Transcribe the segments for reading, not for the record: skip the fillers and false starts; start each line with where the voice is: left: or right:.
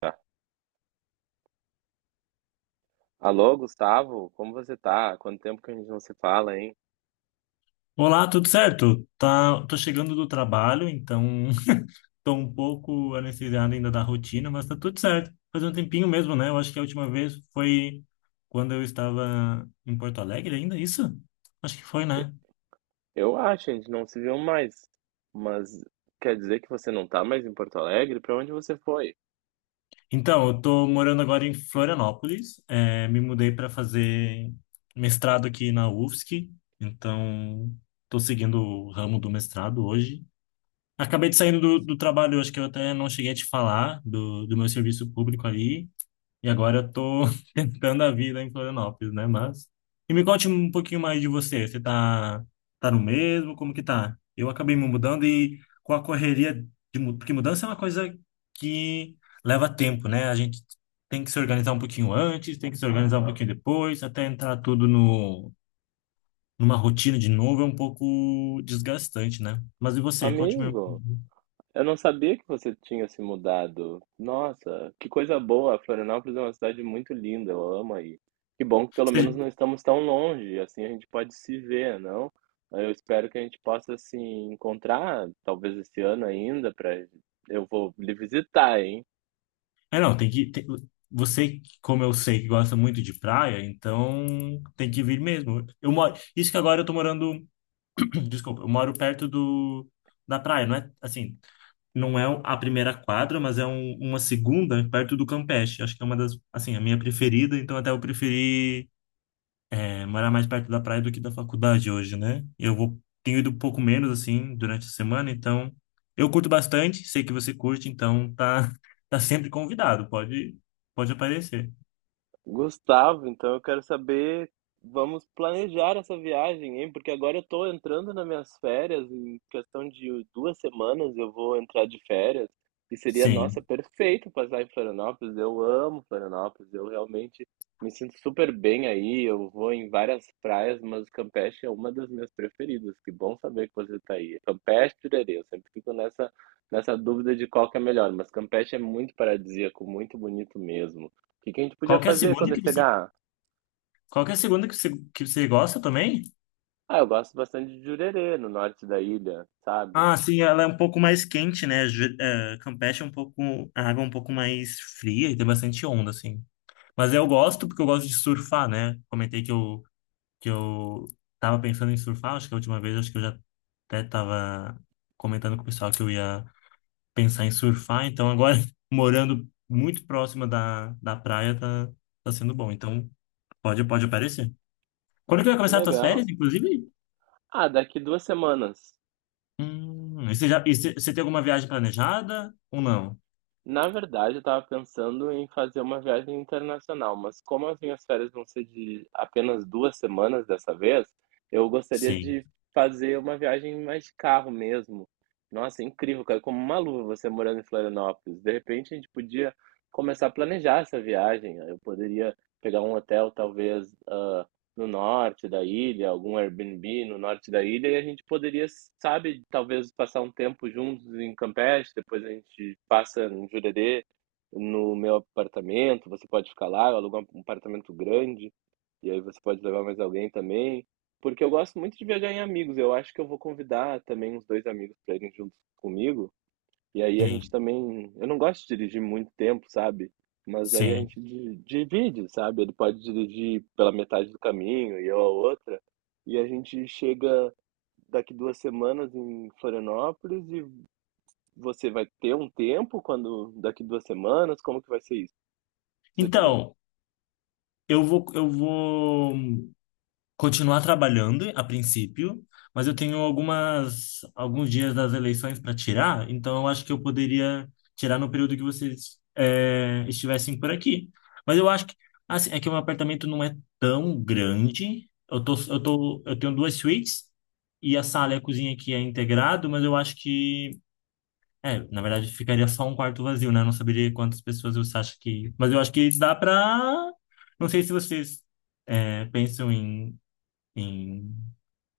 right: Tá. Alô, Gustavo, como você tá? Quanto tempo que a gente não se fala, hein?
left: Olá, tudo certo? Tá, tô chegando do trabalho, então tô um pouco anestesiado ainda da rotina, mas tá tudo certo. Faz um tempinho mesmo, né? Eu acho que a última vez foi quando eu estava em Porto Alegre ainda, isso? Acho que foi,
right: E-
left: né?
right: Eu acho, a gente não se viu mais. Mas quer dizer que você não tá mais em Porto Alegre? Pra onde você foi?
left: Então, eu tô morando agora em Florianópolis, me mudei para fazer mestrado aqui na UFSC, então tô seguindo o ramo do mestrado hoje. Acabei de saindo do trabalho, eu acho que eu até não cheguei a te falar do meu serviço público ali. E agora eu tô tentando a vida em Florianópolis, né? Mas. E me conte um pouquinho mais de você. Você tá, tá no mesmo? Como que tá? Eu acabei me mudando e com a correria Porque mudança é uma coisa que leva tempo, né? A gente tem que se organizar um pouquinho antes, tem que se organizar um pouquinho depois, até entrar tudo no, numa rotina de novo é um pouco desgastante, né? Mas e você? Conte-me.
right: Amigo, eu não sabia que você tinha se mudado. Nossa, que coisa boa! Florianópolis é uma cidade muito linda, eu amo aí. Que bom que pelo menos não estamos tão longe, assim a gente pode se ver, não? Eu espero que a gente possa se encontrar, talvez esse ano ainda, pra. Eu vou lhe visitar, hein?
left: É, não, tem que. Você, como eu sei que gosta muito de praia, então tem que vir mesmo. Eu moro. Isso que agora eu tô morando. Desculpa, eu moro perto do, da praia, não é? Assim, não é a primeira quadra, mas é uma segunda perto do Campeche. Acho que é uma das. Assim, a minha preferida, então até eu preferi. É, morar mais perto da praia do que da faculdade hoje, né? Eu vou, tenho ido um pouco menos, assim, durante a semana, então eu curto bastante, sei que você curte, então tá, tá sempre convidado, pode, pode aparecer.
right: Gustavo, então eu quero saber, vamos planejar essa viagem, hein? Porque agora eu tô entrando nas minhas férias, em questão de duas semanas eu vou entrar de férias, e seria, nossa,
left: Sim.
right: perfeito passar em Florianópolis. Eu amo Florianópolis, eu realmente me sinto super bem aí. Eu vou em várias praias, mas Campeche é uma das minhas preferidas. Que bom saber que você está aí. Campeche, Pirerê, eu sempre fico nessa dúvida de qual que é melhor, mas Campeche é muito paradisíaco, muito bonito mesmo. O que que a gente podia
left: Qualquer
right: fazer quando
left: segunda que
right: ele
left: você,
right: chegar?
left: qualquer segunda que você gosta também?
right: Ah, eu gosto bastante de Jurerê, no norte da ilha, sabe?
left: Ah, sim, ela é um pouco mais quente, né? Campeche é um pouco, a água é um pouco mais fria e tem bastante onda, assim. Mas eu gosto porque eu gosto de surfar, né? Comentei que eu tava pensando em surfar, acho que a última vez, acho que eu já até tava comentando com o pessoal que eu ia pensar em surfar, então agora morando muito próxima da praia tá, tá sendo bom, então pode, pode aparecer. Quando que
right: Ah,
left: vai
right: que
left: começar as tuas
right: legal.
left: férias, inclusive?
right: Ah, daqui duas semanas.
left: E você já, e você tem alguma viagem planejada ou não?
right: Na verdade, eu tava pensando em fazer uma viagem internacional, mas como as minhas férias vão ser de apenas duas semanas dessa vez, eu gostaria
left: Sim,
right: de fazer uma viagem mais de carro mesmo. Nossa, é incrível, cara, como uma luva você morando em Florianópolis. De repente, a gente podia começar a planejar essa viagem. Eu poderia pegar um hotel, talvez, ah, no norte da ilha, algum Airbnb no norte da ilha, e a gente poderia, sabe, talvez passar um tempo juntos em Campeche, depois a gente passa em Jurerê, no meu apartamento, você pode ficar lá, eu alugo um apartamento grande, e aí você pode levar mais alguém também, porque eu gosto muito de viajar em amigos, eu acho que eu vou convidar também uns dois amigos para irem juntos comigo, e aí a gente
left: sim,
right: também. Eu não gosto de dirigir muito tempo, sabe? Mas aí a
left: sim.
right: gente divide, sabe? Ele pode dirigir pela metade do caminho e eu a outra. E a gente chega daqui duas semanas em Florianópolis e você vai ter um tempo quando daqui duas semanas? Como que vai ser isso? Você também?
left: Então, eu vou continuar trabalhando a princípio, mas eu tenho algumas alguns dias das eleições para tirar, então eu acho que eu poderia tirar no período que vocês estivessem por aqui. Mas eu acho que assim, é que o meu apartamento não é tão grande. Eu tenho duas suítes e a sala e a cozinha aqui é integrado, mas eu acho que na verdade ficaria só um quarto vazio, né? Eu não saberia quantas pessoas você acha que, mas eu acho que dá para não sei se vocês pensam em em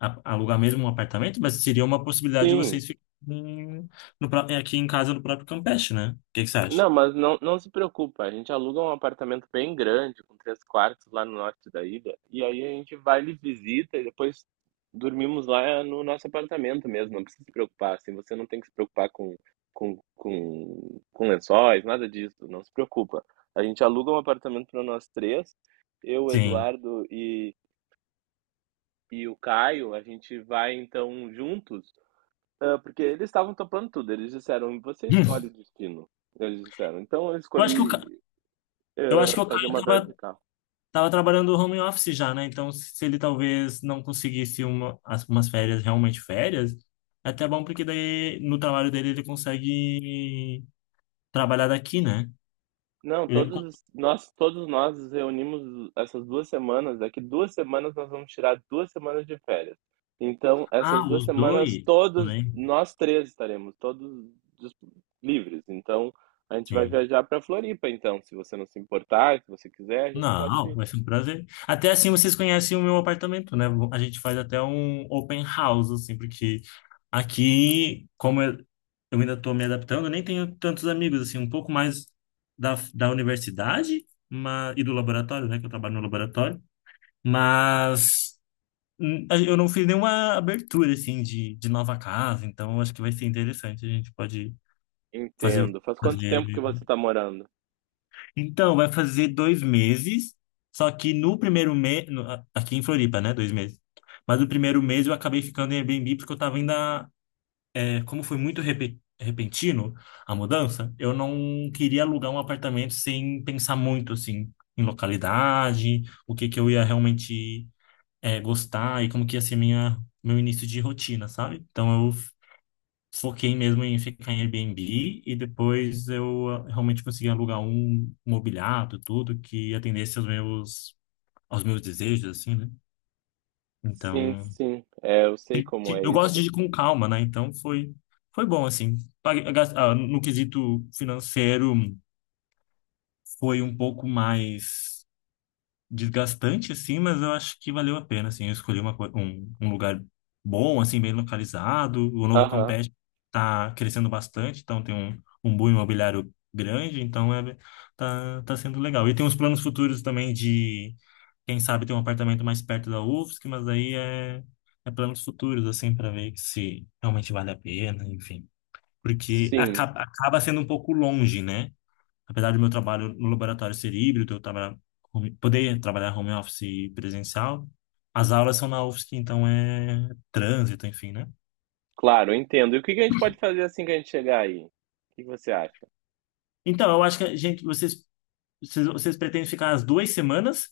left: alugar mesmo um apartamento, mas seria uma possibilidade de
right: Sim,
left: vocês ficarem no aqui em casa no próprio Campeche, né? O que que você acha?
right: não, mas não, não se preocupa. A gente aluga um apartamento bem grande, com três quartos lá no norte da ilha. E aí a gente vai lhe visita e depois dormimos lá no nosso apartamento mesmo. Não precisa se preocupar. Assim, você não tem que se preocupar com, com lençóis, nada disso. Não se preocupa. A gente aluga um apartamento para nós três. Eu, o
left: Sim.
right: Eduardo e o Caio, a gente vai então juntos. Ah, porque eles estavam topando tudo. Eles disseram, você escolhe
left: Hum.
right: o destino. Eles disseram. Então eu
left: Eu acho que o, Ca-
right: escolhi
left: eu acho que o cara
right: fazer uma viagem de carro.
left: tava trabalhando home office já, né? Então, se ele talvez não conseguisse umas férias, realmente férias, é até bom porque daí no trabalho dele ele consegue trabalhar daqui, né?
right: Não,
left: Eu lembro quando...
right: todos nós nos reunimos essas duas semanas. Daqui duas semanas nós vamos tirar duas semanas de férias. Então,
left: Ah,
right: essas duas
left: os
right: semanas,
left: dois
right: todos
left: também.
right: nós três estaremos, todos dis- livres. Então, a gente vai
left: Sim.
right: viajar para Floripa. Então, se você não se importar, se você quiser, a gente pode
left: Não,
right: ir.
left: vai ser um prazer. Até assim vocês conhecem o meu apartamento, né? A gente faz até um open house, assim, porque aqui, como eu ainda estou me adaptando, eu nem tenho tantos amigos, assim, um pouco mais da universidade e do laboratório, né? Que eu trabalho no laboratório. Mas eu não fiz nenhuma abertura, assim, de nova casa, então acho que vai ser interessante. A gente pode fazer,
right: Entendo. Faz quanto
left: fazer.
right: tempo que você está morando?
left: Então, vai fazer dois meses, só que no primeiro mês, aqui em Floripa, né? Dois meses. Mas no primeiro mês eu acabei ficando em Airbnb porque eu tava ainda, como foi muito repentino a mudança, eu não queria alugar um apartamento sem pensar muito, assim, em localidade, o que que eu ia realmente, gostar e como que ia ser minha, meu início de rotina, sabe? Então eu foquei mesmo em ficar em Airbnb e depois eu realmente consegui alugar um mobiliado, tudo que atendesse aos meus desejos assim, né?
right: Sim,
left: Então,
right: sim. É, eu sei como é
left: eu gosto de
right: isso.
left: ir com calma, né? Então foi bom assim. No quesito financeiro foi um pouco mais desgastante, assim, mas eu acho que valeu a pena, assim. Eu escolhi um lugar bom, assim, bem localizado. O Novo
right: Aham.
left: Campeche tá crescendo bastante, então tem um boom imobiliário grande, então tá, tá sendo legal. E tem uns planos futuros também de, quem sabe, ter um apartamento mais perto da UFSC, mas é planos futuros, assim, para ver se realmente vale a pena, enfim. Porque
right: Sim.
left: acaba sendo um pouco longe, né? Apesar do meu trabalho no laboratório ser híbrido, eu trabalhar, poder trabalhar home office e presencial, as aulas são na UFSC, então é trânsito, enfim, né?
right: Claro, eu entendo. E o que que a gente pode fazer assim que a gente chegar aí? O que que você acha?
left: Então, eu acho que a gente, vocês, vocês, vocês pretendem ficar as duas semanas?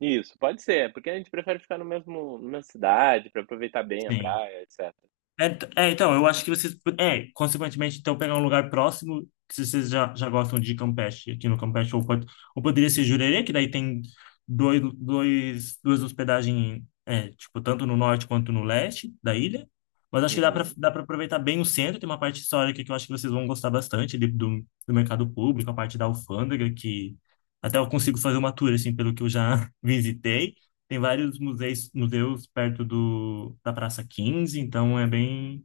right: Isso, pode ser, porque a gente prefere ficar no mesmo, na mesma cidade para aproveitar bem a
left: Sim.
right: praia, etc.
left: Então, eu acho que vocês. Consequentemente, então, pegar um lugar próximo, que se vocês já, já gostam de Campeche, aqui no Campeche, ou poderia ser Jurerê, que daí tem duas hospedagens, é, tipo, tanto no norte quanto no leste da ilha. Mas acho que
right: Uhum.
left: dá para aproveitar bem o centro, tem uma parte histórica que eu acho que vocês vão gostar bastante ali do, do mercado público, a parte da alfândega, que até eu consigo fazer uma tour, assim, pelo que eu já visitei. Tem vários museus, museus perto do, da Praça quinze então é bem.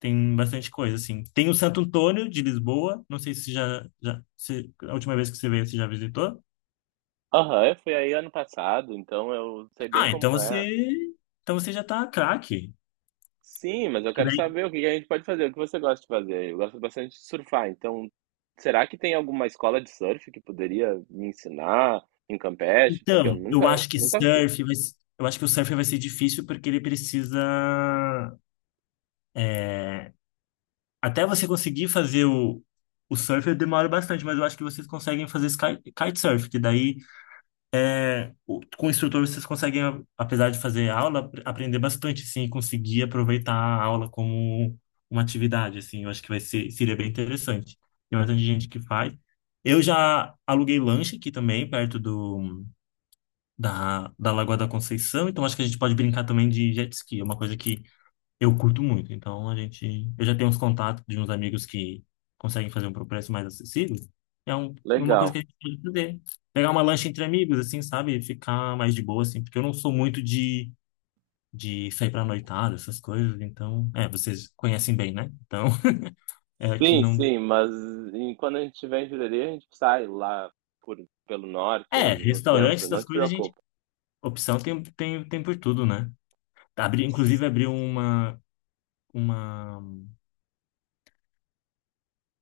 left: Tem bastante coisa, assim. Tem o Santo Antônio de Lisboa, não sei se já se, a última vez que você veio, você já visitou?
right: Aham, eu fui aí ano passado, então eu sei bem
left: Ah, então
right: como é.
left: então você já tá craque.
right: Sim, mas eu
left: Porque
right: quero
left: daí-
right: saber o que que a gente pode fazer, o que você gosta de fazer. Eu gosto bastante de surfar, então será que tem alguma escola de surf que poderia me ensinar em Campeche? Porque eu
left: Então, eu
right: nunca,
left: acho que
right: nunca fiz.
left: surf vai, se- eu acho que o surf vai ser difícil porque ele precisa, é, até você conseguir fazer o surf demora bastante, mas eu acho que vocês conseguem fazer sky, kitesurf, que daí é, com o instrutor vocês conseguem, apesar de fazer aula, aprender bastante, sim, e conseguir aproveitar a aula como uma atividade, assim, eu acho que vai ser, seria bem interessante. Tem bastante gente que faz. Eu já aluguei lanche aqui também, perto do, da Lagoa da Conceição, então acho que a gente pode brincar também de jet ski, é uma coisa que eu curto muito, então a gente. Eu já tenho uns contatos de uns amigos que conseguem fazer um pro preço mais acessível. É uma coisa que a
right: Legal.
left: gente pode fazer. Pegar uma lancha entre amigos, assim, sabe? Ficar mais de boa, assim, porque eu não sou muito de sair pra noitada, essas coisas, então. É, vocês conhecem bem, né? Então, é aqui
right: Sim,
left: não.
right: sim, mas quando a gente estiver em Jurerê, a gente sai lá por, pelo norte ou
left: É,
right: no centro,
left: restaurantes,
right: não
left: das
right: te
left: coisas, a gente.
right: preocupa.
left: Opção tem por tudo, né? Abri, inclusive, abriu uma. Uma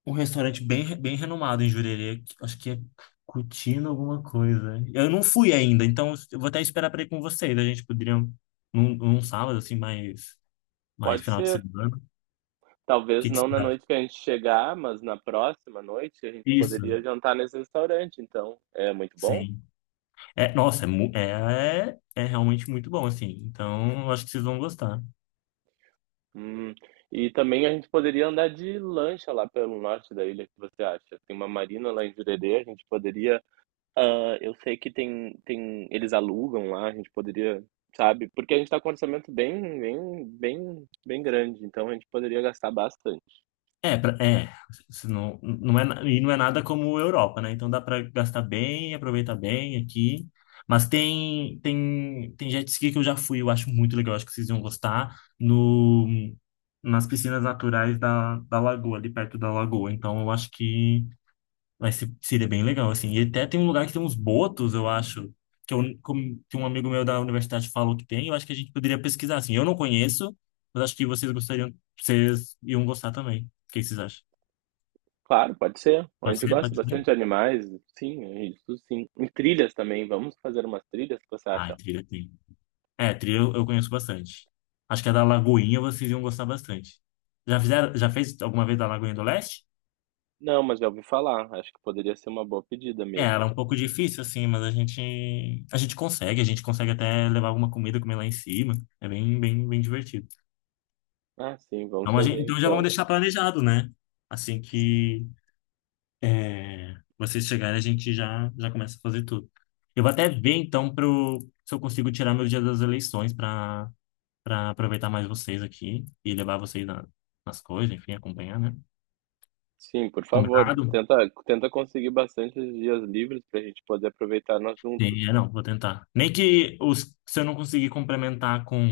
left: Um restaurante bem, bem renomado em Jurerê. Acho que é Cutino alguma coisa. Eu não fui ainda, então eu vou até esperar para ir com vocês. A gente poderia num sábado, assim, mais
right: Pode
left: final de
right: ser,
left: semana. O
right: talvez
left: que que
right: não
left: vocês
right: na
left: acham?
right: noite que a gente chegar, mas na próxima noite a gente
left: Isso,
right: poderia jantar nesse restaurante, então é muito bom.
left: sim. É, nossa, é, mu- é, é realmente muito bom, assim. Então, eu acho que vocês vão gostar.
right: Hum, E também a gente poderia andar de lancha lá pelo norte da ilha, o que você acha? Tem uma marina lá em Jurerê, a gente poderia. Ah, eu sei que tem tem eles alugam lá, a gente poderia, sabe, porque a gente tá com um orçamento bem grande, então a gente poderia gastar bastante.
left: É, pra- é, se não, não é, e não é nada como Europa, né? Então dá para gastar bem, aproveitar bem aqui. Mas tem jet ski que eu já fui, eu acho muito legal, acho que vocês iam gostar, no, nas piscinas naturais da lagoa, ali perto da lagoa. Então eu acho que vai ser, seria bem legal, assim. E até tem um lugar que tem uns botos, eu acho, que um amigo meu da universidade falou que tem, eu acho que a gente poderia pesquisar, assim. Eu não conheço, mas acho que vocês gostariam, vocês iam gostar também. O que vocês acham?
right: Claro, pode ser. A
left: Pode
right: gente
left: ser?
right: gosta
left: Pode ser?
right: bastante de animais, sim, é isso sim. Em trilhas também, vamos fazer umas trilhas, o que você
left: Ah,
right: acha?
left: trilha tem. Trilha eu conheço bastante. Acho que a da Lagoinha vocês iam gostar bastante. Já fizeram, já fez alguma vez da Lagoinha do Leste?
right: Não, mas já ouvi falar, acho que poderia ser uma boa pedida
left: É,
right: mesmo.
left: ela é um pouco difícil, assim, a gente consegue até levar alguma comida, comer lá em cima. É bem, bem, bem divertido.
right: Ah, sim, vamos
left: Então,
right: fazer
left: então já vamos
right: então.
left: deixar planejado, né? Assim que vocês chegarem, já começa a fazer tudo. Eu vou até ver, então, se eu consigo tirar meu dia das eleições para aproveitar mais vocês aqui e levar vocês nas coisas, enfim, acompanhar, né?
right: Sim, por favor,
left: Combinado?
right: tenta conseguir bastante dias livres para a gente poder aproveitar nós juntos.
left: Sim, é, não, vou tentar. Nem que os, se eu não conseguir complementar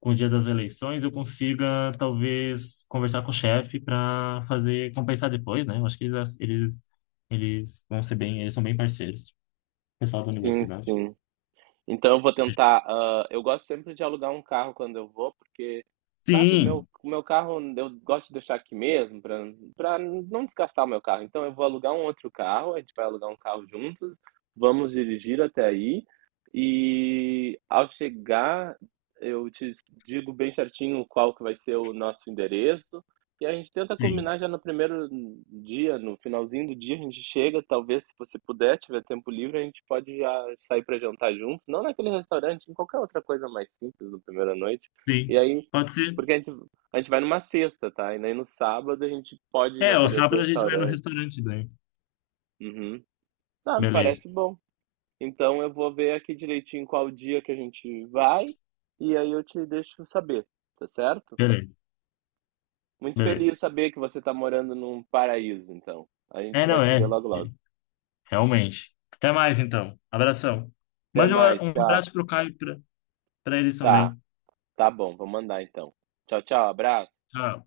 left: com o dia das eleições, eu consiga talvez conversar com o chefe para fazer compensar depois, né? Eu acho que eles vão ser bem, eles são bem parceiros, pessoal da
right: Sim,
left: universidade.
right: sim. Então eu vou tentar. Ah, eu gosto sempre de alugar um carro quando eu vou, porque, sabe,
left: Sim,
right: o meu carro eu gosto de deixar aqui mesmo, para para não desgastar o meu carro. Então eu vou alugar um outro carro, a gente vai alugar um carro juntos, vamos dirigir até aí. E ao chegar, eu te digo bem certinho qual que vai ser o nosso endereço, e a gente tenta
left: sim,
right: combinar já no primeiro dia, no finalzinho do dia, a gente chega, talvez se você puder, tiver tempo livre, a gente pode já sair para jantar juntos, não naquele restaurante, em qualquer outra coisa mais simples na primeira noite. E
left: sim.
right: aí,
left: Pode ser.
right: porque a gente vai numa sexta, tá? E aí no sábado a gente pode ir
left: É, o
right: naquele outro
left: sábado a gente vai no
right: restaurante.
left: restaurante daí.
right: Uhum. Ah, me
left: Beleza,
right: parece bom. Então eu vou ver aqui direitinho qual dia que a gente vai, e aí eu te deixo saber, tá certo?
left: beleza,
right: Muito feliz de
left: beleza.
right: saber que você está morando num paraíso, então. A gente
left: É,
right: vai
left: não
right: se ver
left: é.
right: logo logo.
left: Realmente. Até mais, então. Abração.
right: Até
left: Mande
right: mais,
left: um
right: tchau.
left: abraço pro Caio pra eles
right: Tá,
left: também.
right: tá bom, vou mandar então. Tchau, tchau, abraço.
left: Tchau.